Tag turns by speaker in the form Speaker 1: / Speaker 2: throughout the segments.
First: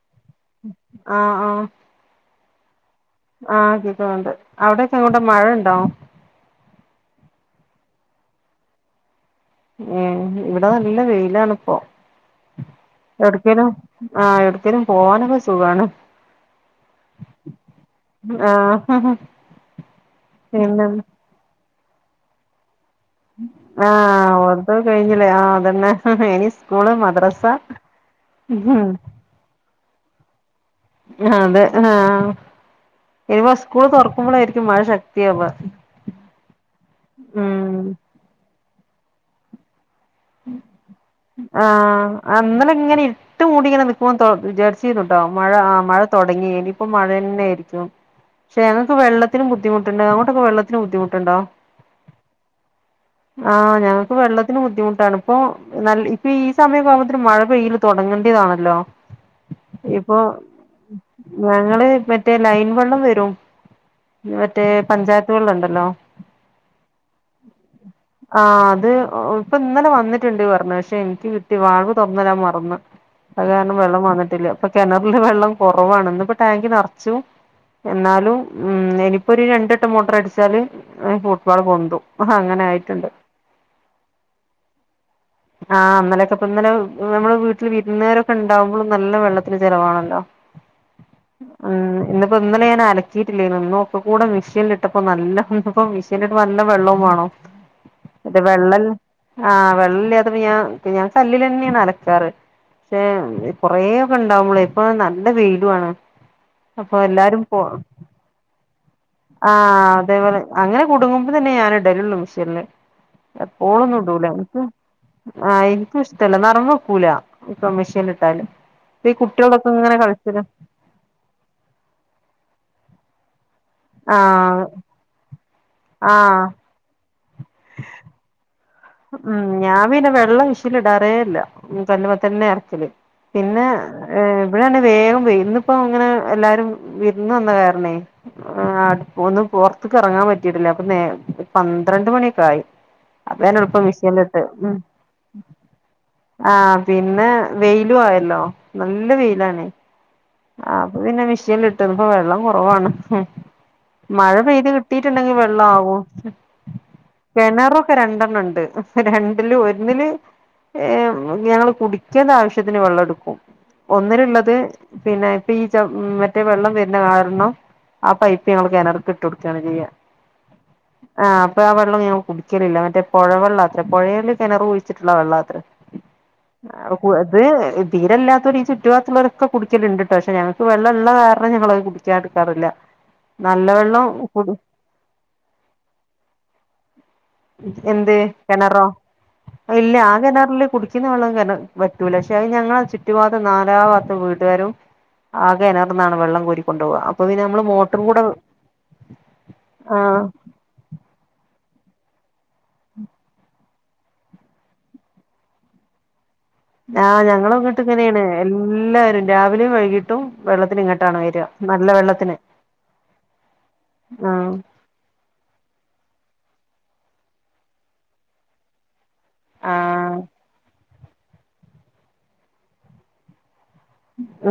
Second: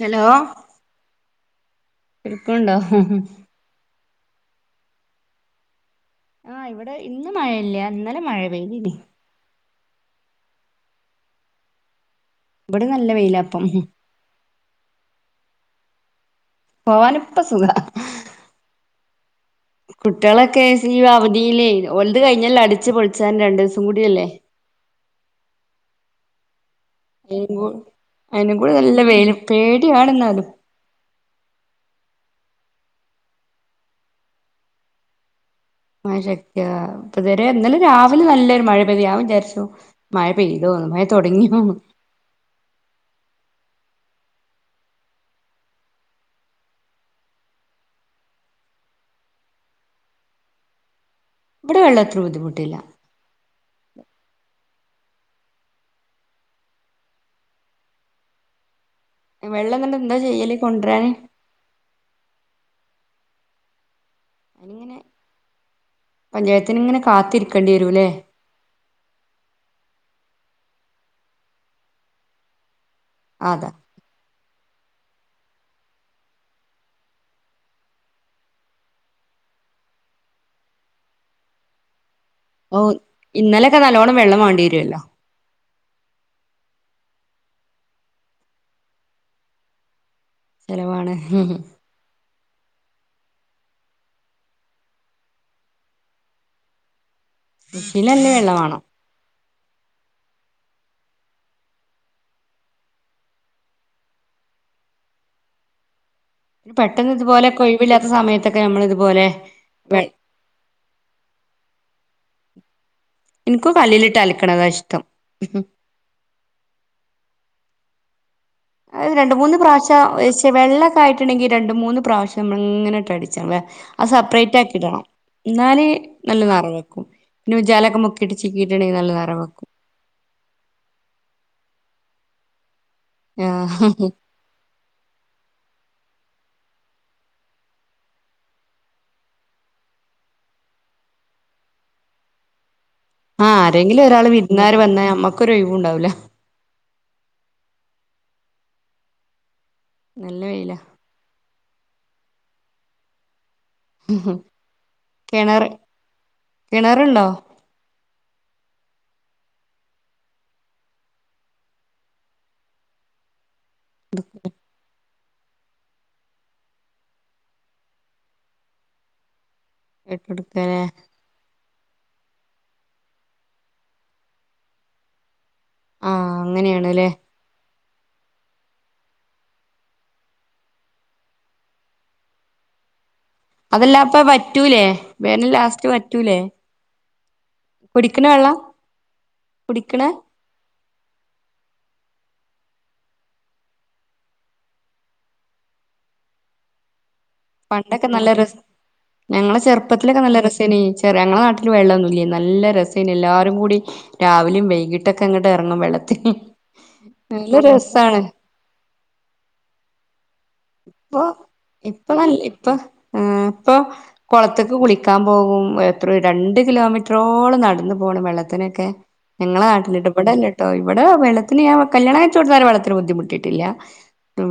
Speaker 1: Hello
Speaker 2: ആ ആ
Speaker 1: ഇട്ക്ൺണ്ടോ
Speaker 2: ആഹ് ക്കികോണ്ട് അവ്ടെക്കെ ങ്ങോട്ടാമഴണ്ടോ
Speaker 1: ആഹ് ഇവിടെ ഇന്ന് മഴല്ല്യ ന്നലെ മഴ പെയ്തീനി
Speaker 2: ഉം ഇവിടെ നല്ല വെയിലാണ്പ്പൊ
Speaker 1: ഇവിടെ നല്ല വെയിലാപ്പം
Speaker 2: എവ്ട്ക്കേലും ആഹ് എവ്ട്ക്കേലും പോവാനൊക്കെ സുഖാണ്
Speaker 1: പോവാനൊപ്പ സുഖാ
Speaker 2: ആഹ്
Speaker 1: കുട്ട്യാളക്കെ
Speaker 2: പിന്നെ
Speaker 1: സീവധീലേയ് ഒൽത് കഴിഞ്ഞല്ലോ അടിച്ചു പൊൾ
Speaker 2: ആഹ് ഓൽതൊകെ കഴിഞ്ഞില്ലേ ആഹ് അതന്നെ ഇനി സ്കൂള് മ
Speaker 1: ഏൻഗോ അയ്നങ്കൂടെ നല്ല വെയ്ല് പേടിയാണ്ന്നാലും
Speaker 2: ങ്ഹാ അതെ ആഹ് ഇനിപോ സ്കൂള് തൊർക്കുമ്പളായിരിക്കും മഴ ശക്തിയാവാ
Speaker 1: മഴ ശക്തിയാവ പ്പത്വരെ ഇന്നാലെ രാവിലെ നല്ലര് മഴ പെയ്തു ഞാൻ വിചാര്ച്ചു മഴ പെയ്തോന്ന് മഴ തൊടങ്ങിയോ
Speaker 2: ആഹ് ന്നലെങ്ങനെ ട്ട് മൂടിന്ന ഇപോൺ തൊ വിജാര്ച്ചീന്നുട്ടോ മഴ ആഹ് മഴ തൊടങ്ങിനിപ്പം മഴന്നേര്ക്യും ചേലോൽക് വെള്ളത്തിനും ബുദ്ധിമുട്ടന്നേ അങ്ങോട്ടൊക്കെ വെള്ളത്തിന് ബുദ്ധിമുട്ട്ണ്ടോ
Speaker 1: ഭടെ വെള്ളതിന് ബുദ്ധിമുട്ടില്ല
Speaker 2: ആഹ് ഞങ്ങക്ക് വെള്ളത്തിന് ബുദ്ധിമു ട്ടൺപ്പൊ നൽ ഇപ്പീ സമയൊക്കെ ആകുമ്പോത്തിനനും മഴ പെയ്യല് തൊടങ്ങണ്ട്യേതാണല്ലോ
Speaker 1: വെള്ളംന്ന്ട്ട് എന്താ ചെയ്യല് കൊണ്ട്രാന്
Speaker 2: ഞങ്ങള് പറ്റേ ലൈൻ വള്ളം വരും മറ്റേ
Speaker 1: അതിനിങ്ങനെ
Speaker 2: പഞ്ചായത്ത് വെള്ളണ്ടല്ലോ
Speaker 1: പഞ്ചായത്തിന് ഇങ്ങനെ കാത്തിരിക്കേണ്ടി വരൂല്ലേ
Speaker 2: ആഹ് ത് ഇന്നലെ വന്നിട്ട്ണ്ട് പർണു ക്ഷെ ൻക്ക് കിട്ടി വാൾവ് തൊർന്ന്ടാൻ മറന്ന് അത്
Speaker 1: അത
Speaker 2: കാര്നം വെള്ളം വന്ന്ട്ടില്ല പ്പ കെണർല് വെള്ളം കൊറവാണ് ന്ന്പ്പോ ടാങ്കിനറച്ചു എന്നാലും ഉം എനിപ്പോര് രണ്ടെട്ടം മോട്രടിച്ചാല് ഫൂട്ബാൾ പൊന്തും ഹൊഹ അങ്ങനായിറ്റ്ണ്ട്
Speaker 1: ഇന്നലെക്കെ നല്ലോണം വെള്ളം വാണ്ട്യേര്യുല്ലോ
Speaker 2: ആഹ് ന്നലക്കെപന്നലെ ഞമ്മള് വീട്ട്ല് വീര്ന്നേരൊക്കെണ്ടാവുമ്പളും നല്ല വെള്ളത്തിന് ചെലവാണല്ലോ
Speaker 1: ചെലവാണ്
Speaker 2: ഇന്ന്പ്പോ ഇന്നലെഞാ അലക്കിയിട്ടില്ലേ ന്നു ന്ന്ഒക്കെ കൂടെ മിഷൻല്ട്ടപോ നല്ല ഹും അപോ മിഷേൻലിട്മ്പ നല്ല വെള്ളും വാണം
Speaker 1: കൃഷിയില് നല്ല
Speaker 2: ത്
Speaker 1: വെള്ളം വേണം
Speaker 2: വെള്ളൽ ആഹ് വെള്ളല്യാതപോ ഞ്യ ഞാകല്ലിലെ ന്യാണ് അലക്കാറ് ക്ഷെ കൊറെപണ്ടാവുമ്പളേ ഇപ്പൊ നല്ല വെയിലുആണ്
Speaker 1: പെട്ടന്ന്ത്പോലെ കൊയിവില്ലാത്ത സമയത്തൊക്കെ നമ്മള് ഇത്പോലെ
Speaker 2: ആഹ്
Speaker 1: വെ
Speaker 2: അതേപോലെ അങ്ങനെ കുടുങ്ങുമ്പോ തന്നെയാന ടലൊള്ളൂ മിഷീൻല്
Speaker 1: എനിക്കും കല്ലിലിട്ട്
Speaker 2: എപ്പോളൊന്നുടൂല ൻക്ക്
Speaker 1: അലക്കണതാ ഇഷ്ടം
Speaker 2: ആയി ക്ക്ഷ്ടല്ല നറം വക്കൂല ഇപ്പമെഷീൻ ല്ട്ടാല്
Speaker 1: അത് രണ്ട് മൂന്ന് പ്രാശ്യം വേശ്യേ വെള്ളക്കായ്ട്ട് ട്ട്ണ്ടെങ്കി രണ്ട് മൂന്ന് പ്രാവശ്യംമ്മള് ങ്ങനെട്ട് അടിച്ചണം വെ
Speaker 2: ആഹ്
Speaker 1: അസപ്പറേറ്റാക്കിടണം ന്നാല്
Speaker 2: ആഹ്
Speaker 1: നല്ല നർങ്ങക്കും പിന്നെ ഉ ജാലക്കെ മുക്കീട്ട് ചീക്കീട്ട്ണ്ടങ്കി നല്ല നറം
Speaker 2: ഉം
Speaker 1: വെക്കും
Speaker 2: ഞാൻ പിന്നെ വെള്ള വിഷേൻല്ടാറേല്ല ഉം കല്ല്മത്തന്നെ എർക്കല് പിന്നെ
Speaker 1: ആഹ്
Speaker 2: ഏ പഴാണ് വേഗം വൈ ഇന്ന്പ്പോ ങ്ങനെ എല്ലാരും വിര്ന്ന് വന്ന കാര്നേ ആഹ് അട്പോന്ന് പൊർത്ക്കറങ്ങാ പറ്റിട്ടില്ല അപ്പൊ നേ പന്ത്രണ്ട് മണ്യേക്കായി
Speaker 1: ആരേങ്കിലൊരാൾ വിര്ന്നാര്‌ വന്നാ നമ്മക്കൊരൊയ് വുണ്ടാവുല
Speaker 2: ആഹ പിന്നെ വെയിലും ആയല്ലോ നല്ല വെയിലാണ്
Speaker 1: നല്ല വെയില
Speaker 2: അ പിന്നെ മെഷീൽ ഇട്ട ഇപ്പൊ വെള്ളം കുറവാണ് മഴ പെയ്ത് കിട്ടിട്ടുണ്ടെങ്കിൽ വെള്ളം
Speaker 1: കിണറ്
Speaker 2: ആവും
Speaker 1: കിണറുണ്ടോ
Speaker 2: കിണറു രണ്ടെണ്ണം ഉണ്ട് രണ്ടില് ഒന്നില് ഏർ ഞങ്ങള്ൾ കുടിക്കേണ്ട ആവശ്യത്തിന് വെള്ളം എടുക്കും ഒന്നിനള്ളത് പിന്നെ ഇപ്പൊ ഈ മറ്റേ വെള്ളം വരുന്ന കാരണം ആ പൈപ്പ് ങ്ങള് കണറർക്ക് ഇട്ട് കൊടുക്കുകാണ് ചെയ്യ
Speaker 1: ഇട്ടുടുക്കെ
Speaker 2: ആഹ് അപ്പൊ ആ വെള്ളം ഞ കുടിക്കലില്ല മറ്റേ പുഴവെള്ളാത്ര പുഴയിൽ കിണർ ഒഴിച്ചിട്ടുള്ള ആ വെള്ളം അത്ര
Speaker 1: ആഹ് അങ്ങനെയാണ്ല്ലേ
Speaker 2: അത് തീരെല്ലാത്തവര് ഈ ചുറ്റു ഭാഗത്തുള്ളവരൊക്കെ കുടിക്കലിണ്ട്ട്ട പക്ഷെ ഞങ്ങൾക്ക് വെള്ള ഉള്ള കാരണം ഞങ്ങളത് കുടിക്കാൻ എടുാറില്ല
Speaker 1: അതെല്ലാപ്പ പറ്റൂലേ വേനൽലാസ്റ്റ് വറ്റൂലേ
Speaker 2: എന്ത്
Speaker 1: കുടിക്കണ വെള്ളം
Speaker 2: കിണറോ ഇല്ല
Speaker 1: കുടിക്കണ
Speaker 2: ആ കിണറില് കുടിക്ക കിണറ്റ് ത്തെ വെള്ളം പറ്റൂല പക്ഷെ അ ഞങ്ങള ചുറ്റു ഭാഗം നാലാ ഭാത്തം വീട്ടുകാരും ആ കിണർന്നാണ് വെള്ളം കോരി കൊണ്ടോ വ
Speaker 1: പണ്ടൊക്കെ നല്ല രം ഞങ്ങളെ ചെറുപ്പത്തിലൊക്കെ
Speaker 2: ആഹ്
Speaker 1: നല്ല രസം ര ചെറിയ ഞങ്ങളെ നാട്ടില് വെള്ളമൊന്നും ഇല്ലേ നല്ല രസേന് എല്ലാരും കൂടി രാവിലെയും വൈകിട്ടൊക്കെ ഇങ്ങോട്ട് ഇറങ്ങും വെള്ളത്തിന്
Speaker 2: ആഹ് ഞങ്ങള
Speaker 1: നല്ല
Speaker 2: വീട്ട്
Speaker 1: രസാണ്
Speaker 2: ഇങ്ങീനെയാണ് എല്ലാരും രാവിലെയും വൈകിട്ടും വെള്ളത്തിന് ഇങ്ങട്ടാണ്
Speaker 1: ഇപ്പൊ
Speaker 2: വരിക
Speaker 1: ഇപ്പൊ നല്ല
Speaker 2: വെള്ളത്തിന്
Speaker 1: ഇപ്പൊ ഇപ്പൊ കുളത്തക്ക കുളിക്ക കിക്കാൻ പോകും എത്ര രണ്ട് കിലോമീറ്ററോളം നടന്നു പോണം വെള്ളത്തിനൊക്കെ ഞങ്ങളെ നാട്ടില
Speaker 2: ആഹ്
Speaker 1: ഇപവിടല്ലട്ടോ ഇവിടെ വെള്ളത്തിന് ഞാ കല്യാണംഴച്ച കൊടുത്താ വളരെ ബുദ്ധിമുട്ടിട്ടില്ല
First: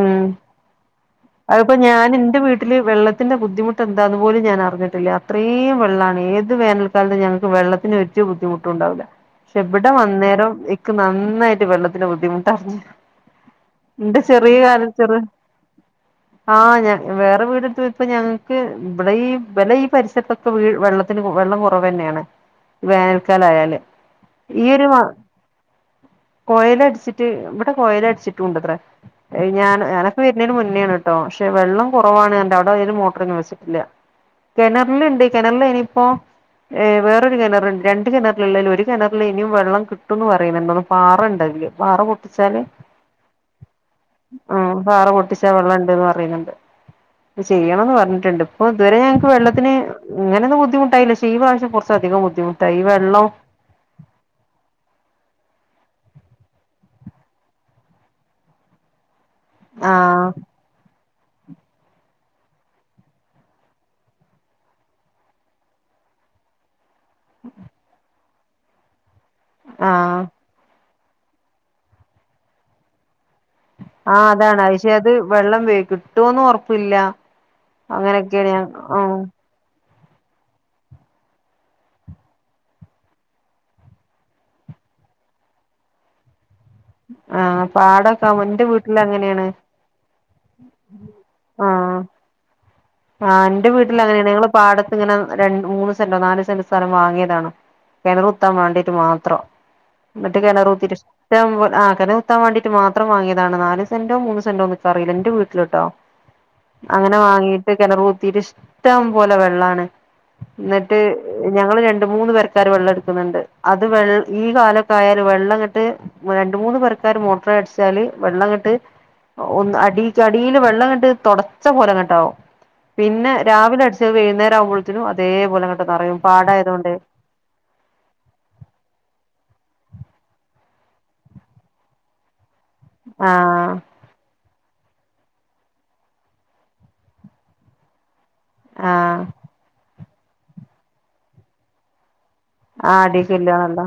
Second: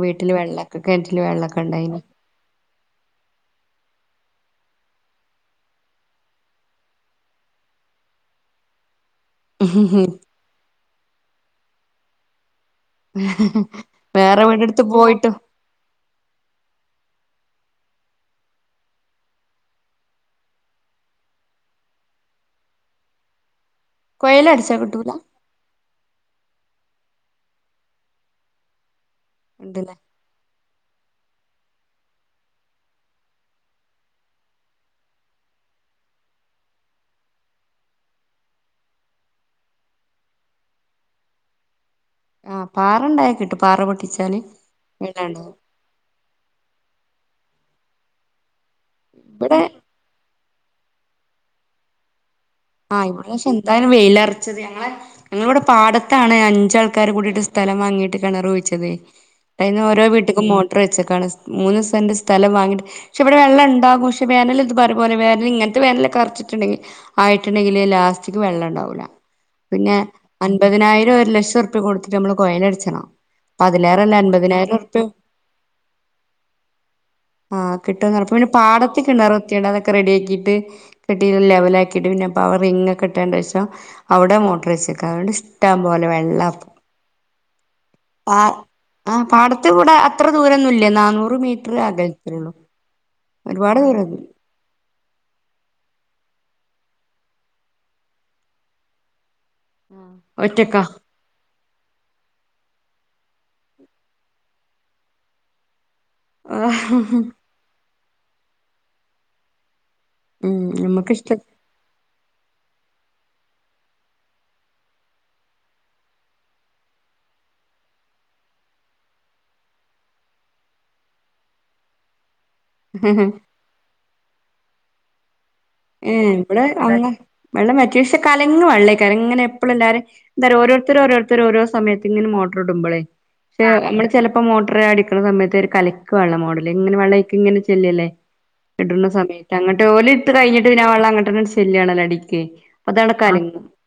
Speaker 2: ഉം
Speaker 1: വീട്ടില് വെള്ളൊക്കെ കിണറ്റില് വെള്ളമൊക്കെ
Speaker 2: അതിപ്പോ
Speaker 1: ഉണ്ടായിന്
Speaker 2: ഞാൻ എന്റെ വെള്ളത്തിന്റെ ബുദ്ധിമുട്ട് എന്താണന്ന് പോലും ഞാൻ അറിഞ്ഞിട്ടില്ല. അത്രീം വെള്ളാണ്. ഏത് വേനൽ കാരണം ഞങ്ങൾക്ക് വെള്ളത്തിന് ഒര് ബുദ്ധിമുട്ടുണ്ടാവില്ല. പക്ഷെ ഇവിടെ വന്നേരം എക്ക് നന്നായിട്ട് വെള്ളത്തിന്റെ ബുദ്ധിമുട്ടാ.
Speaker 1: വേറെ വീടെടുത്ത്
Speaker 2: ചെറു
Speaker 1: പോയിട്ടും.
Speaker 2: ആഹ്. ഞ വേറെ വീടെടുത്ത്, ഇപ്പ ഞങ്ങക്ക് ഇവിടെ ഈ പരിസരത്തൊ- ഇപ്പെ വീ വെള്ളത്തിന് വെള്ളം കുറവ്ന്നെയാണ്. വേനൽക്കാലായാല്. ഈ
Speaker 1: കൊയലടിച്ചാ
Speaker 2: ഒരു മാ
Speaker 1: കിട്ടൂല
Speaker 2: കൊയലടിച്ചിട്ട് ഇവിടെ കൊയല് അടിച്ചിട്ടുംണ്ട്ത്രേ. ഞാൻ
Speaker 1: ഉണ്ടല്ലേ
Speaker 2: അങ്ങനെ- ഞാൻവരുന്നേന് മുന്നേണ് ട്ടോ. പക്ഷെ വെള്ളം കുറവാണ്. അവിടെതില് മോട്ടറൊന്നും വെച്ചിട്ടില്ല. കിണറില്ണ്ട്. കിണറിലയിനിപ്പോ. ഏ. വേറൊരു കിണറ്ണ്ട്. രണ്ട് കിണറൽള്ളേിൽ ഒരു കിണറിൽ ഇനിയും വെള്ളം കിട്ടുംന്ന് പറയുന്നുണ്ട്. പാറണ്ടയില്. പാറ -
Speaker 1: ആഹ് പാറണ്ടായ കിട്ടും. പാറ പൊട്ടിച്ചല് വെള്ളണ്ടാവും.
Speaker 2: ആ ണ്ട് പറീണ് ണ്ട്. ചെയ്യണംന്ന് പറഞ്ഞിട്ടുണ്ട്. ഇപ്പൊ ഇതുവരെ ഞങ്ങക്ക്
Speaker 1: ഇവിടെ
Speaker 2: വെള്ളത്തിന്. ഇങ്ങനെന്നും ബുദ്ധിമുട്ടായില്ല. പക്ഷെ ഈ പ്രാവശ്യം കുറച്ചധികം ബുദ്ധിമു -
Speaker 1: ആഹ്. ഇപ്രാവശ്യം എന്തായന് വെയിലറച്ചത്. ഞങ്ങളെ- ഇവിടെ പാടത്താണ് അഞ്ചാൾക്കാര് കൂടിട്ട് സ്ഥലം വാങ്ങീട്ട് കെണർ കുഴിച്ചത്. അയിന്ന് ഓരോ
Speaker 2: ആഹ്
Speaker 1: വീട്ട്ക്കും മോട്ടർ വെച്ചക്കാണ്. മൂന്ന് സെൻറ് സ്ഥലം വാങ്ങിട്ട്. പക്ഷെ ഇവിടെ വെള്ളംണ്ടകും പക്ഷേ ച്ച് വ്ടെ വേനൽ ഇണ്ടാകും. പക്ഷെ പോലെ വേനൽ ഇങ്ങനത്തെ വേനലൊക്കെ അറച്ട്ട്ണ്ടെങ്കിൽ, ആയിട്ട്- ട്ട്ണ്ടെങ്കില് ലാസ്റ്റക്ക് വെള്ളം ഉണ്ടാവൂല. പിന്നെ.
Speaker 2: ആഹ്
Speaker 1: അൻപതിനായിരം ഒരു ലക്ഷം റുപ്യ കൊടുത്തിട്ട് നമ്മള് കോയലട്ച്ചണം.
Speaker 2: ആഹ് അതാണ് പക്ഷെ അത് വെള്ളം വേ കിട്ടോന്നും ഒറപ്പില്ല.
Speaker 1: ആഹ് കിട്ടോന്നൊറപ്പ് പിന്നെ പാടത്ത് കെണറുത്തിണ്ട് അതൊക്കെ റെഡിയാക്കിയിട്ട് കെട്ടീട്ട് ലെവലാക്കിയിട്ട് പിന്നെ [unintelligible] റിങ് ഒക്കെ ഇട്ടേണ്ടേൻ്റെ ശേഷം അവിടെ മോട്ടറ് വെച്ചക്കാ അതുകൊണ്ട് ഇഷ്ട്ടം പോലെ വെള്ളാ ഇപ്പം.
Speaker 2: ആഹ് പാടൊക്കെ
Speaker 1: പാ
Speaker 2: എന്റെ വീട്ടിൽ
Speaker 1: ആഹ്
Speaker 2: അങ്ങനെയാണ്
Speaker 1: പാടത്ത്‌ ഇവ്ടെ അത്ര ദൂരൊന്നുല്ല, നാന്നൂറ് മീറ്റർ
Speaker 2: ആഹ്
Speaker 1: അകൽ [unintelligible]
Speaker 2: ആഹ് ഇന്റെ വീട്ടില് അങ്ങനെയാണ് ഞങ്ങള് പാടത്ത് ഇങ്ങനെ രണ്ട് മൂന്ന് സെന്റോ നാല് സെന്റോ സ്ഥലം വാങ്ങിയതാണ്. കെണറ് കുത്താൻ വേണ്ടിട്ട് മാത്രം ഇന്നിട്ട് കെണറ്
Speaker 1: ഒറ്റക്കാ
Speaker 2: കുത്തീട്ട് ഇഷ്‌ട്ടം പോൽ ആഹ് കെണറ് കുത്താൻ വേണ്ടിട്ട് മാത്രം വാങ്ങിയതാണ് നാല് സെന്റോ മൂന്ന് സെന്റോന്ന് ഇക്ക്‌ അറീല്ലാ ഇന്റെ വീട്ടിലിട്ടോ അങ്ങനെ വാങ്ങീട്ട് കെണറ് കുത്തീട്ട് ഇഷ്ട്ടം പോലെ വെള്ളാണ്.
Speaker 1: ഉം
Speaker 2: ഇന്നിറ്റ്
Speaker 1: നമ്മക്ക് ഇഷ്ട
Speaker 2: ഇ ഞങ്ങള് രണ്ട് മൂന്ന് പെരക്കാര് വെള്ളം എടുക്കുന്നുണ്ട് അത് വെൾ ഈ കാലൊക്കെ ആയാല് വെള്ളങ്ങട്ട് രണ്ട് മൂന്ന് പെരക്കാര് മോട്ടർ അടിച്ചാല് വെള്ളങ്ങട്ട് ആഹ് ഒന്ന് അടീക്ക് അടീല് വെള്ളങ്ങട്ട് തൊടച്ച പോലെങ്ങട്ടാവും. പിന്നെ രാവിലെ അടിച്ചത് വെയ്ന്നേരം ആവുമ്പൾത്തിനും അതേപോലെ ഇങ്ങട്ട് നറയും
Speaker 1: ഏഹ് ഇവിടെ
Speaker 2: പാടായതോണ്ടെയ്.
Speaker 1: അങ്ങ വെള്ളം വറ്റി പഷെ കലങ്ങ് വെള്ളായിക്കാരം ഇങ്ങനെ എപ്പഴും എല്ലാരും എന്താറിയോ ഓരോരുത്തര് ഓരോരുത്തര് ഓരോ സമയത്ത് ഇങ്ങനെ മോട്ടറ് ഇടുമ്പളെ,
Speaker 2: ആഹ്
Speaker 1: [unintelligible] നമ്മള് ചെലപ്പോ മോട്ടറ് അടിക്ക്ണ സമയത്ത് ഒരു കലക്ക് വെള്ളം മോഡല് ഇങ്ങനെ വെള്ളം അയ്ക്ക്ങ്ങനെ ചെല്ലല്ലേ? ഇടണ
Speaker 2: ആഹ്
Speaker 1: സമയത്ത് അങ്ങട്ട് ഓല് ഇട്ട് കഴിഞ്ഞിട്ട് പിന്നെ വെള്ളം അങ്ങട്ടന്നെ ചെല്ലാണല്ലോ അടീക്ക്.
Speaker 2: ആ
Speaker 1: അപ്പതട്ട് കലങ്ങും
Speaker 2: അടീക്കില്ലാണല്ലോ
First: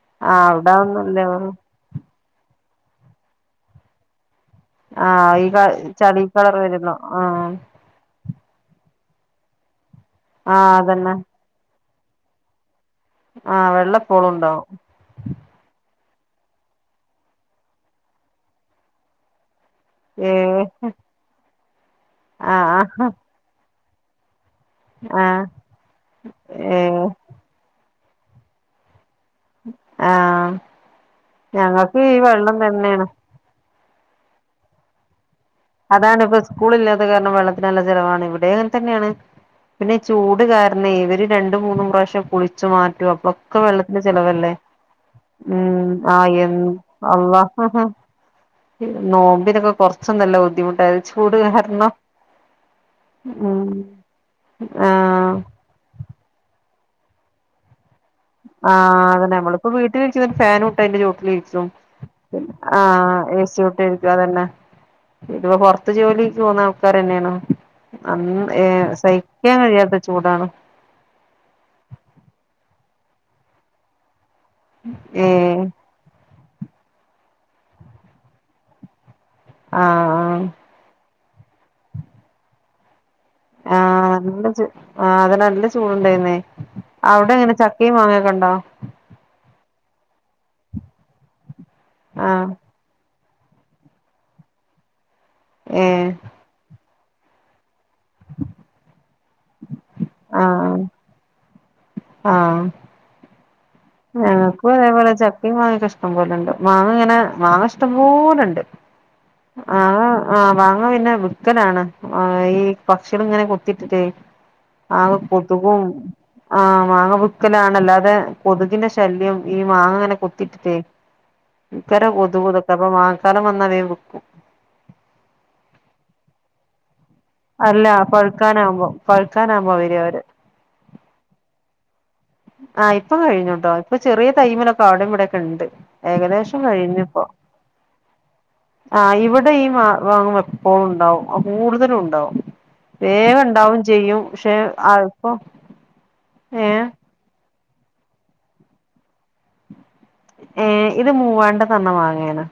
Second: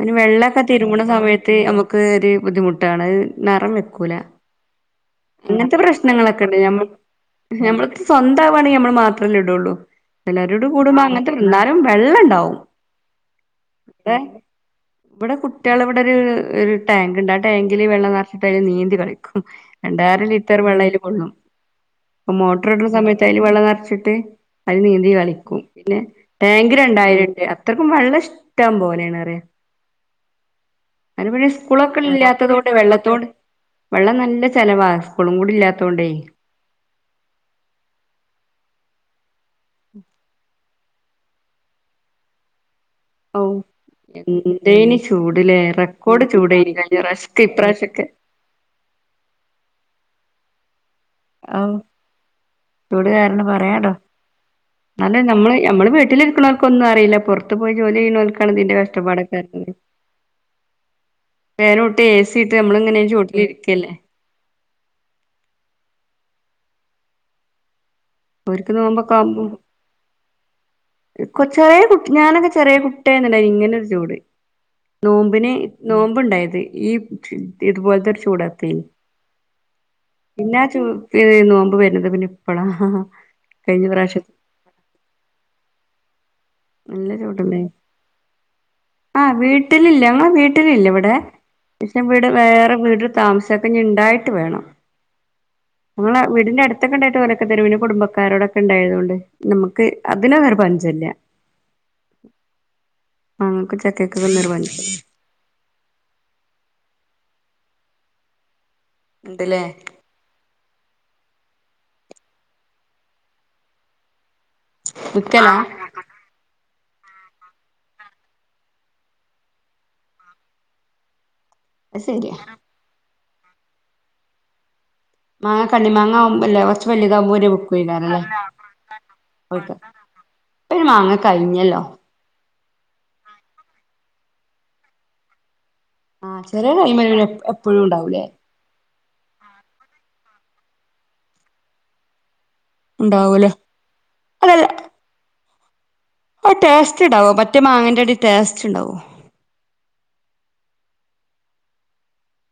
Speaker 1: അയിന്
Speaker 2: ആഹ്
Speaker 1: വെള്ളക്കെ തിരുമ്പണ
Speaker 2: അവിടാന്നല്ലേ
Speaker 1: സമയത്ത് നമുക്ക് ക്ക് ഒരു ബുദ്ധിമുട്ടാണത് നെറം വെക്കൂലാ.
Speaker 2: ആഹ്
Speaker 1: അങ്ങൻത്തെ
Speaker 2: ഈ ചളി കളർ
Speaker 1: പ്രശ്നങ്ങളൊക്കെണ്ട്.
Speaker 2: വരുല്ലോ
Speaker 1: ഞമ്മക്
Speaker 2: ആഹ്
Speaker 1: ഞമ്മൾക്ക്‌ സ്വന്താവാണെ നമ്മള് മാത്രല്ലേ ഇടുള്ളൂ. ലോഡ്
Speaker 2: ആഹ്
Speaker 1: കൂടുമ്പോം
Speaker 2: അതന്നെ
Speaker 1: അങ്ങനത്തെ ഇന്നാലും വെള്ളണ്ടാവും.
Speaker 2: ആഹ് വെള്ളപ്പോളും ഉണ്ടാവും.
Speaker 1: ഇവിടെ കുട്ട്യേള് ഇവിടെ ഒരു ഒരു ടാങ്ക്ണ്ട് ആ ടാങ്കില് വെള്ളം നെറച്ചിട്ട് അതില് നീന്തി കളിക്കും. രണ്ടായിരം
Speaker 2: ഏ
Speaker 1: ലിറ്റർ വെള്ളയില് കൊള്ളും അപ്പൊ മോട്ടറ്ടണ
Speaker 2: ആഹ്
Speaker 1: സമയത്ത് അയില് വെള്ളം നെറച്ചിട്ട് അയില് നീന്തി
Speaker 2: ആഹ്
Speaker 1: കളിക്കും പിന്നെ ടാങ്ക്
Speaker 2: ഏ
Speaker 1: രണ്ടായിരണ്ട് അത്രയ്ക്കും വെള്ളം ഇഷ്ട്ടം പോലെ ആണ് പറിയാ.
Speaker 2: ആഹ്
Speaker 1: അയിന് പിന്നെ
Speaker 2: ഞങ്ങൾക്ക്
Speaker 1: സ്കൂളൊക്കെ
Speaker 2: ഈ വെള്ളം
Speaker 1: ഇല്ലാത്തോണ്ട്
Speaker 2: തന്നെയാണ്
Speaker 1: വെള്ളത്തോണ്ട് വെള്ളം നല്ല ചെലവാ സ്കൂളും കൂടി ഇല്ലാത്ത
Speaker 2: അതാണ്പ്പോ സ്കൂൾ ഇല്ലാത്ത കാരണം വെള്ളത്തിന് നല്ല ചെലവാണ് ഇവിടേം അങ്ങൻതന്ന്യേണ് പിന്നെ ഈ ചൂട് കാര ന്നേ ഇവര് രണ്ടും മൂന്നും പ്രാശ്യം കുളിച്ചു മാറ്റു അപ്
Speaker 1: ഔ
Speaker 2: ഒക്കെ വെള്ളത്തിന്റെ ചെലവല്ലേ,
Speaker 1: എന്തേനി ചൂടിലേ
Speaker 2: ഉം
Speaker 1: റെക്കോർഡ്
Speaker 2: ആഹ് യെന്ത്
Speaker 1: ചൂടേനി കഴിഞ്ഞ
Speaker 2: അള്ളാ.
Speaker 1: പ്രാവശ്യത്തെ ഇപ്രാവശ്യൊക്കെ
Speaker 2: നോമ്പിനൊക്കെ കൊറച്ചൊന്നു അല്ല ബുദ്ധിമുട്ടായത് ചൂട്
Speaker 1: ഔ
Speaker 2: കാരണം,
Speaker 1: ചൂട് കാരണം
Speaker 2: ഉം ആഹ്
Speaker 1: ഞമ്മള് വീട്ടിലിര്ക്ക്ണോർക്കൊന്നും അറിയില്ല പൊറത്ത് പോയി ജോലി ചെയ്യണോല്ക്ക്
Speaker 2: ആഹ് അതന്നെ ഞമ്മളിപ്പോ വീട്ടിലിരിക്കണ ഫാനൂട്ട് അയിൻ്റെ ചോട്ടിലിരിക്കും
Speaker 1: ഫാനൂട്ടി എ സി ഇട്ട് നമ്മളിങ്ങനെ
Speaker 2: ആഹ് എസ്
Speaker 1: ചോട്ടിലിരിക്കല്ലേ
Speaker 2: ചോട്ടിലിരിക്കും അതെന്നെ. ഇത് ഇപ്പ പൊറത്ത് ജോലിക്ക് പോന്ന ആൾക്കാരെന്ന്യാണ് അൻ
Speaker 1: ഓര്ക്ക്
Speaker 2: ഏഹ്
Speaker 1: നോമ്പൊക്കെ ആവുമ്പോ
Speaker 2: സഹിക്കാൻ കയ്യാത്ത ചൂടാണ്.
Speaker 1: [unintelligible] കൊ ചെറ്യേ കുട്ട് ഞാനൊക്കെ ചെറ്യേ കുട്ട്യായന്ന്ണ്ടേനി ഇങ്ങനൊര് ചൂട്
Speaker 2: ഏ
Speaker 1: നോമ്പിന് നോമ്പ്ണ്ടായത് ഈ ഇതുപോലത്തൊര് ചൂടത്തേയ്.
Speaker 2: ആഹ്.
Speaker 1: പിന്നാ ചൂ ഏഹ് നോമ്പ് വെര്ന്നത് പിന്നെപ്പളാ
Speaker 2: ആഹ് നല്ല ചൂ ആഹ് അതന്നെ നല്ല ചൂട്ണ്ടായിരുന്നേ
Speaker 1: നല്ല ചൂടല്ലേ ആഹ് വീട്ടിലില്ല്യ ങ്ങളെ വീട്ടിലില്ലിവ്ടെ ക്ഷെ വിടെ
Speaker 2: ആഹ്
Speaker 1: വേറെ വീട് താമസക്കെഞ്ഞിണ്ടായിട്ട് വേണം
Speaker 2: ഏഹ്
Speaker 1: ഇങ്ങളെ വീട്ന്റെ അട് ത്തൊക്കെണ്ടായിട്ട് ഓലൊക്കെ തെരു പിന്നെ കുടുംബക്കാരോടൊക്കെണ്ടായതോണ്ട് നമ്മക്ക് അതിനെ വേറെ
Speaker 2: ആഹ്
Speaker 1: പഞ്ചല്ല്യ.
Speaker 2: ആഹ്.
Speaker 1: അമ്മക്കുച്ചക്ക്
Speaker 2: ഞങ്ങക്കൂ അതേപോലെ ച ക്കിം മാങ്ങീക്കെഷ്ടം പോലെണ്ട് മാങ്ങ ഇങ്ങനെ മാങ്ങ ഇഷ്ടംപോലൊണ്ട്
Speaker 1: ഇണ്ട്ല്ലേ
Speaker 2: ആഹ്. ആഹ് വാങ്ങ പിന്നെ വിക്കലാണ് ഈ പക്ഷ്യേള്ങ്ങനെ കൊത്തിട്ടിട്ടേയ് ആക
Speaker 1: വിക്കലാ
Speaker 2: കൊത്കും ആഹ് മാങ്ങ വിക്കലാണല്ലാതെ കൊത്കിന്റെ ശല്ല്യം ഈ മാങ്ങങ്ങനെ കൊത്തിട്ട്ട്ടേ
Speaker 1: അത്
Speaker 2: ഭക്കരെ
Speaker 1: ശരിയാ
Speaker 2: കൊതുകൂതൊ പ്പ പ്പ മാങ്ങക്കാലം വന്ന വേം വിക്കും.
Speaker 1: മാങ്ങ കണ്ണി മാങ്ങാവ്മ്പല്ലോ ച്ച് വെല്താമ്പോര് വിക്കു
Speaker 2: അല്ല
Speaker 1: എല്ലാരല്ലെ
Speaker 2: പഴുക്കാനാവുമ്പോ പഴുക്കാനാവുമ്പോ
Speaker 1: ഓക്കെ.
Speaker 2: വരും അവര്
Speaker 1: ഒര് മാങ്ങ കഴിഞ്ഞല്ലോ
Speaker 2: ആഹ് ഇപ്പം കഴിഞ്ഞുട്ടോ ഇപ്പോ ചെറിയ തൈമെലൊക്കെ അവിടിം ഇവിട്യൊക്കെണ്ട്.
Speaker 1: ആഹ്
Speaker 2: ഏകദേശം
Speaker 1: ചെറിയ കൈമല്
Speaker 2: കഴിഞ്ഞിപ്പോ.
Speaker 1: പിന്നെ എപ്പഴും ഉണ്ടാവൂലേ
Speaker 2: ആഹ് ഇവിടെ ഈ മാ മാങ്ങ എപ്പോഴുണ്ടാവും കൂടുതലൂണ്ടാവും.
Speaker 1: ഉണ്ടാവൂലേ
Speaker 2: വേഗണ്ടാവും ചെയ്യും പക്ഷെ അയ്പ്പോ
Speaker 1: ടേസ്റ്റ്ണ്ടാവ്വോ മറ്റേ മാങ്ങൻ്റാടി ടേസ്റ്റ്ണ്ടാവ്വോ?
Speaker 2: ഏഹ് ഇത് മൂവാണ്ട് ന്നർഞ മാങ്ങേണ്.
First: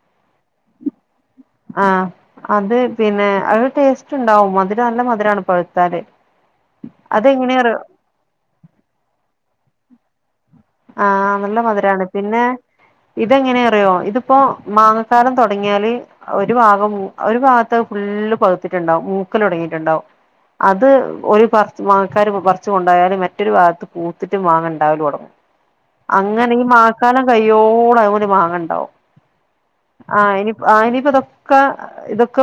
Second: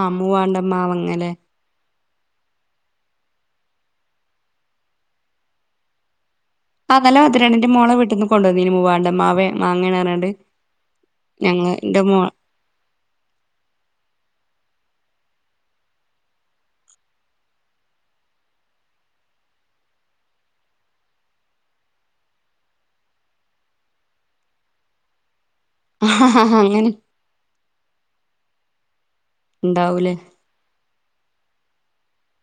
Speaker 1: ആഹ് മൂവാണ്ടമാവങ്ങലേ.
Speaker 2: ആഹ്. അത് പിന്നെ അത് ടേസ്റ്റ്ണ്ടാവും മധിരം നല്ല മധിരാണ് പഴ്ത്താല്.
Speaker 1: ആഹ് നല്ലെ മധിരാണ്ന്റെ മോളെ വിട്ട്ന്ന് കൊണ്ടോന്നിനി മൂവാണ്ടെ മാവേ മാങ്ങ്യാണ്ന്നറങ്ങാണ്ട്.
Speaker 2: ആഹ് നല്ല മധിരാണ് പിന്നെ ഇതെങ്ങനറിയോ ഇതിപ്പോ മാങ്ങക്കാലം തൊടങ്ങ്യാല് ഒരു ഭാഗം പൂ ഒരു ഭാഗത്തെ ഫുള്ള് പവ്ത്തിട്ട്ണ്ടാവും മൂക്കലൊടങ്ങീട്ട്ണ്ടാവും. അത് ഒര് പറ്ച്ച് മാങ്ങക്കാര് പറ്ച്ച് കൊണ്ടോയാല് മറ്റൊരു ഭാഗത്ത് പൂത്ത്ട്ടും മാങ്ങണ്ടാവല് തൊടങ്ങും. അങ്ങനെ ഈ മാക്കാലം കയ്യോളം അയ്മല് മാങ്ങണ്ടാവും.
Speaker 1: ഉണ്ടാവൂലേ
Speaker 2: ആഹ് ഇനി ആഹ് ഇനീപ്പതൊക്കെ ഇതൊക്കെ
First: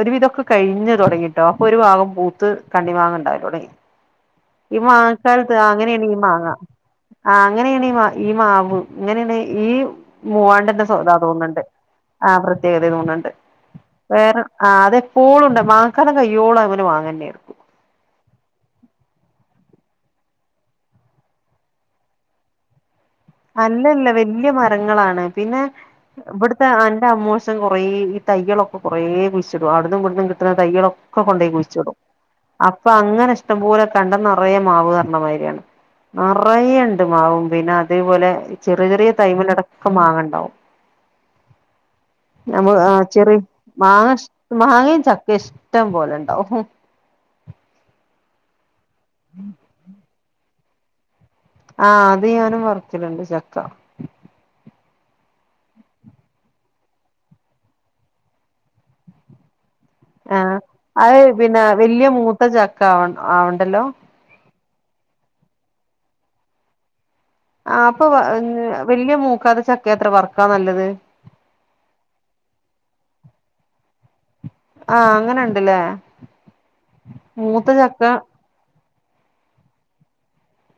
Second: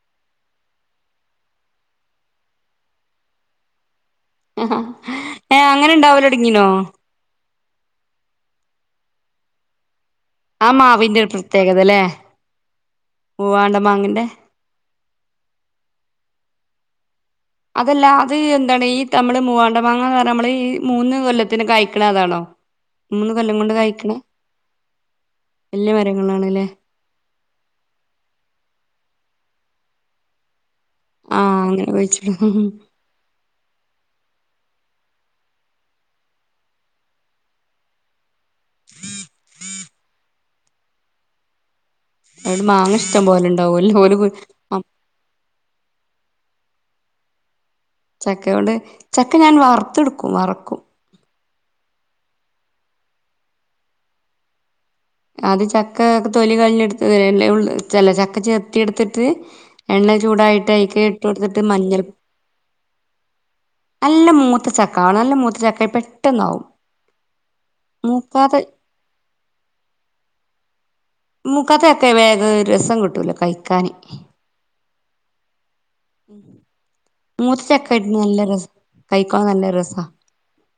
Speaker 2: ഒരുവിധൊക്കെ കഴിഞ്ഞ് തൊടങ്ങിട്ടോ അപ്പൊര് ഭാഗം പൂത്ത് കണ്ണിമാങ്ങണ്ടായ്തൊടങ്ങി.
Speaker 1: ഏഹ് അങ്ങനെണ്ടാവലൊടങ്ങീനോ?
Speaker 2: ആഹ് അങ്ങന്യേണ് ഈ മാ ഈ മാവ് ഇങ്ങന്യേണ ഈ
Speaker 1: ആ
Speaker 2: മൂവാണ്ടന്റെ സോദാ
Speaker 1: മാവിന്റെ ഒരു
Speaker 2: തോന്നുന്നുണ്ട്
Speaker 1: പ്രത്യേകതല്ലേ
Speaker 2: ആ പ്രത്യേകത തോന്നുന്നുണ്ട്
Speaker 1: മൂവാണ്ടൻ മാങ്ങന്റെ
Speaker 2: വേറെ ആഹ് അതെപ്പോളുംണ്ട് മാങ്ങാക്കാലം കയ്യോളും അതില് മാങ്ങന്നെയാര്ക്കും
Speaker 1: അതല്ല അത് എന്താണ് ഈ തമ്മള് മൂവാണ്ട മാങ്ങ എന്ന് പറഞ്ഞാൽ നമ്മള് ഈ മൂന്ന് കൊല്ലത്തിന് കായ്ക്കണ അതാണോ മൂന്ന് കൊല്ലം കൊണ്ട്
Speaker 2: അല്ലല്ല
Speaker 1: കായ്ക്കണ
Speaker 2: വല്യ മരങ്ങളാണ് പിന്നെ
Speaker 1: വല്യ
Speaker 2: ഇവിടുത്തെ
Speaker 1: മരങ്ങളാണല്ലേ
Speaker 2: എന്റെ അമ്മൂസ് ച്ചൻ കുറേ ഈ തൈയളൊക്കെ കുറേ കുഴിച്ചിടും അടുന്നും വിടുന്നും കിട്ടുന്ന തൈകളൊ ഒക്ക കൊണ്ടയി
Speaker 1: ആഹ് അങ്ങനെ
Speaker 2: കുഴിച്ചിടും
Speaker 1: കഴിച്ചിട്ടു
Speaker 2: അപ്പൊ അങ്ങനെ ഇഷ്ടംപലെ കണ്ടം നിറയെ മാവ് പറണമാതിരിയാണ് നറയുണ്ട് മാവും പിന്നെ അതേപോലെ ചെറിയ ചെറിയ തൈമലടൊക്കെ മാങ്ങണ്ടാവും
Speaker 1: അവിടെ
Speaker 2: നമ്മ ആ
Speaker 1: മാങ്ങ ഇഷ്ടം
Speaker 2: ചെറി
Speaker 1: പോലെ ഉണ്ടാവുമല്ലോ
Speaker 2: മാങ്ങ
Speaker 1: ഓല്
Speaker 2: ഇഷ്
Speaker 1: ആഹ്
Speaker 2: മാങ്ങയും ചക്കയും ഇഷ്ടം പോലെ ഉണ്ടാവും
Speaker 1: ചക്കയ കൊണ്ട് ചക്ക ഞാൻ വറുത്തെടുക്കും വറക്കും
Speaker 2: ആഹ് അത് ഞാനും വറക്കിലുണ്ട് ചക്ക
Speaker 1: അത് ചക്ക ഒക്കെ തൊലി കയിലെടുത്ത് ഉള്ളല്ല ചെല ചക്ക ചെത്തി എടുത്തിട്ട് എണ്ണ
Speaker 2: ആഹ്
Speaker 1: ചൂടായിട്ട് അയീക്ക്
Speaker 2: അത്
Speaker 1: ഇട്ടു കൊടുത്തിട്ട്
Speaker 2: പിന്നെ
Speaker 1: മഞ്ഞൾ
Speaker 2: വല്യ മൂത്ത ചക്ക ആവ ആവണ്ടല്ലോ
Speaker 1: നല്ല മൂത്തച്ചക്ക ആണ് നല്ല മൂത്ത ചക്ക പെട്ടെന്നാവും
Speaker 2: ആഹ് അപ്പൊ
Speaker 1: മൂക്കാതെ
Speaker 2: വലിയ മൂക്കാതെ ചക്ക എത്ര വർക്കാ നല്ലത്
Speaker 1: മൂക്കാത്ത ചക്കയെ വേഗം രസം കിട്ടൂല്ലാ കഴിക്കാന്
Speaker 2: ആഹ് അങ്ങനുണ്ടല്ലേ
Speaker 1: മൂത്ത ചക്ക ഇട്ട നല്ല രസ കഴിക്കാൻ നല്ല രസവാ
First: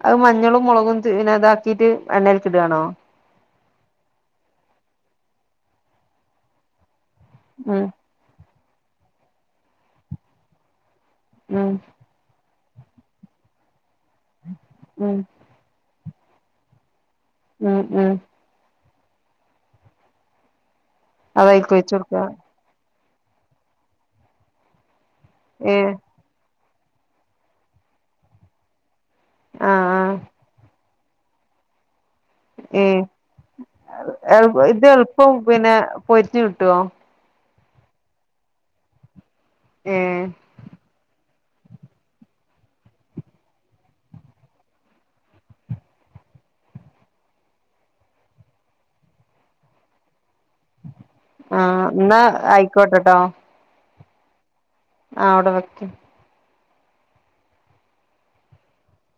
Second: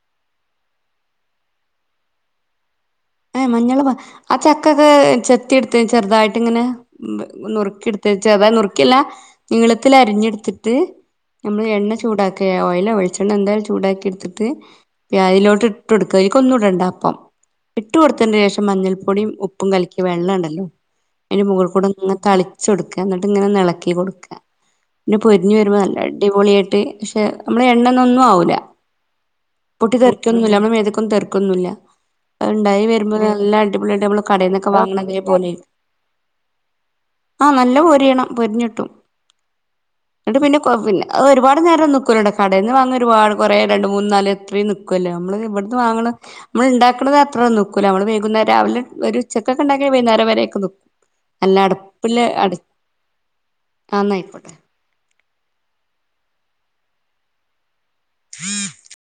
Speaker 2: അത് മഞ്ഞളും മുളകും പിന്നെ ഇതാക്കീട്ട് എണ്ണയിലേക്ക് ഇടുവാണോ
Speaker 1: ഏഹ് മഞ്ഞള് ആഹ് ചക്കയൊക്കെ ചെത്തിയെടുത്ത് ചെറുതായിട്ട് ഇങ്ങനെ
Speaker 2: ഉം
Speaker 1: നുറുക്കി എടുത്ത് ചെറുതായി നുറുക്കിയല്ല നീളത്തിൽ അരിഞ്ഞെടുത്തിട്ട് നമ്മള്
Speaker 2: ഉം
Speaker 1: എണ്ണ ചൂടാ ഓക്കെ ഓയി വെിച്ചെണ്ണ എന്തായും ഓയില് ഒഴിച്ചോണ്ട് തന്നെ ചൂടാക്കി എടുത്തിട്ട്
Speaker 2: ഉം
Speaker 1: അയിലോട്ട് ഇട്ട് കൊടുക്കുക അയിലേക്ക് ഒന്നും ഇടണ്ട അപ്പം
Speaker 2: ഉം
Speaker 1: ഇട്ട്
Speaker 2: ഉം
Speaker 1: കൊടുത്തതിന് ശേഷം മഞ്ഞൾപ്പൊടിയും ഉപ്പും കലക്കിയ വെള്ളം ഉണ്ടല്ലോ അതിന്റെ മുകളിൽ
Speaker 2: അതായിക്ക്
Speaker 1: കൂടെ
Speaker 2: വെച്ച്
Speaker 1: അങ്ങ്
Speaker 2: കൊടുക്ക
Speaker 1: തളി വെച്ച് കൊടുക്കുക എന്നിട്ട് ഇങ്ങനെ ഇളക്കി കൊടുക്കുക പിന്നെ പൊരിഞ്ഞ് വരുമ്പോൾ
Speaker 2: ഏഹ്
Speaker 1: നല്ല അടിപൊളിയായിട്ട് പക്ഷെ നമ്മള് എണ്ണയൊന്നും ഒന്നും ആവില്ല
Speaker 2: ആഹ്
Speaker 1: പൊട്ടി
Speaker 2: ആഹ്
Speaker 1: തെറിക്കൊന്നുംല്ല നമ്മ മേത്തേക്കൊന്നും തെറിക്കൊന്നുമില്ല ഉണ്ടായി
Speaker 2: ഏഹ്
Speaker 1: വരുമ്പോൾ നല്ല അടിപൊളിയായിട്ട് നമ്മള് കടേന്നൊക്കെ
Speaker 2: ഇത് എളുപ്പം
Speaker 1: വാങ്ങണത്പോലെ
Speaker 2: പിന്നെ പൊരിഞ്ഞ് കിട്ടുവോ
Speaker 1: ആഹ് നല്ല മൊരിയണം മൊരിഞ്ഞിട്ടും
Speaker 2: ഏഹ്
Speaker 1: എന്നിട്ട് പിന്നെ ഒരുപാട് നേരം നിക്കൂലട കടേന്ന് വാങ്ങുന്ന ഒരുപാട് കുറേ രണ്ട് മൂന്ന് നാല് അത്രയും നിൽക്കുവല്ലോ നമ്മള് ഇവിടുന്ന് വാങ്ങണ നമ്മൾ ഉണ്ടാക്കണത അത്രം നോക്കൂല നമ്മള് വൈകുന്നേരം രാവിലെ ഒരു ചെക്കപ്പുണ്ടെങ്കില് വൈകുന്നേരം വരയൊക്കെ നി അല്ല
Speaker 2: ആഹ് എന്നാ
Speaker 1: അടപ്പില് അട
Speaker 2: ആയിക്കോട്ടെട്ടോ
Speaker 1: എന്നിയിക്കോട്ടെ
Speaker 2: ആഹ് അവിടെ വെക്കും
Speaker 1: [unintelligible]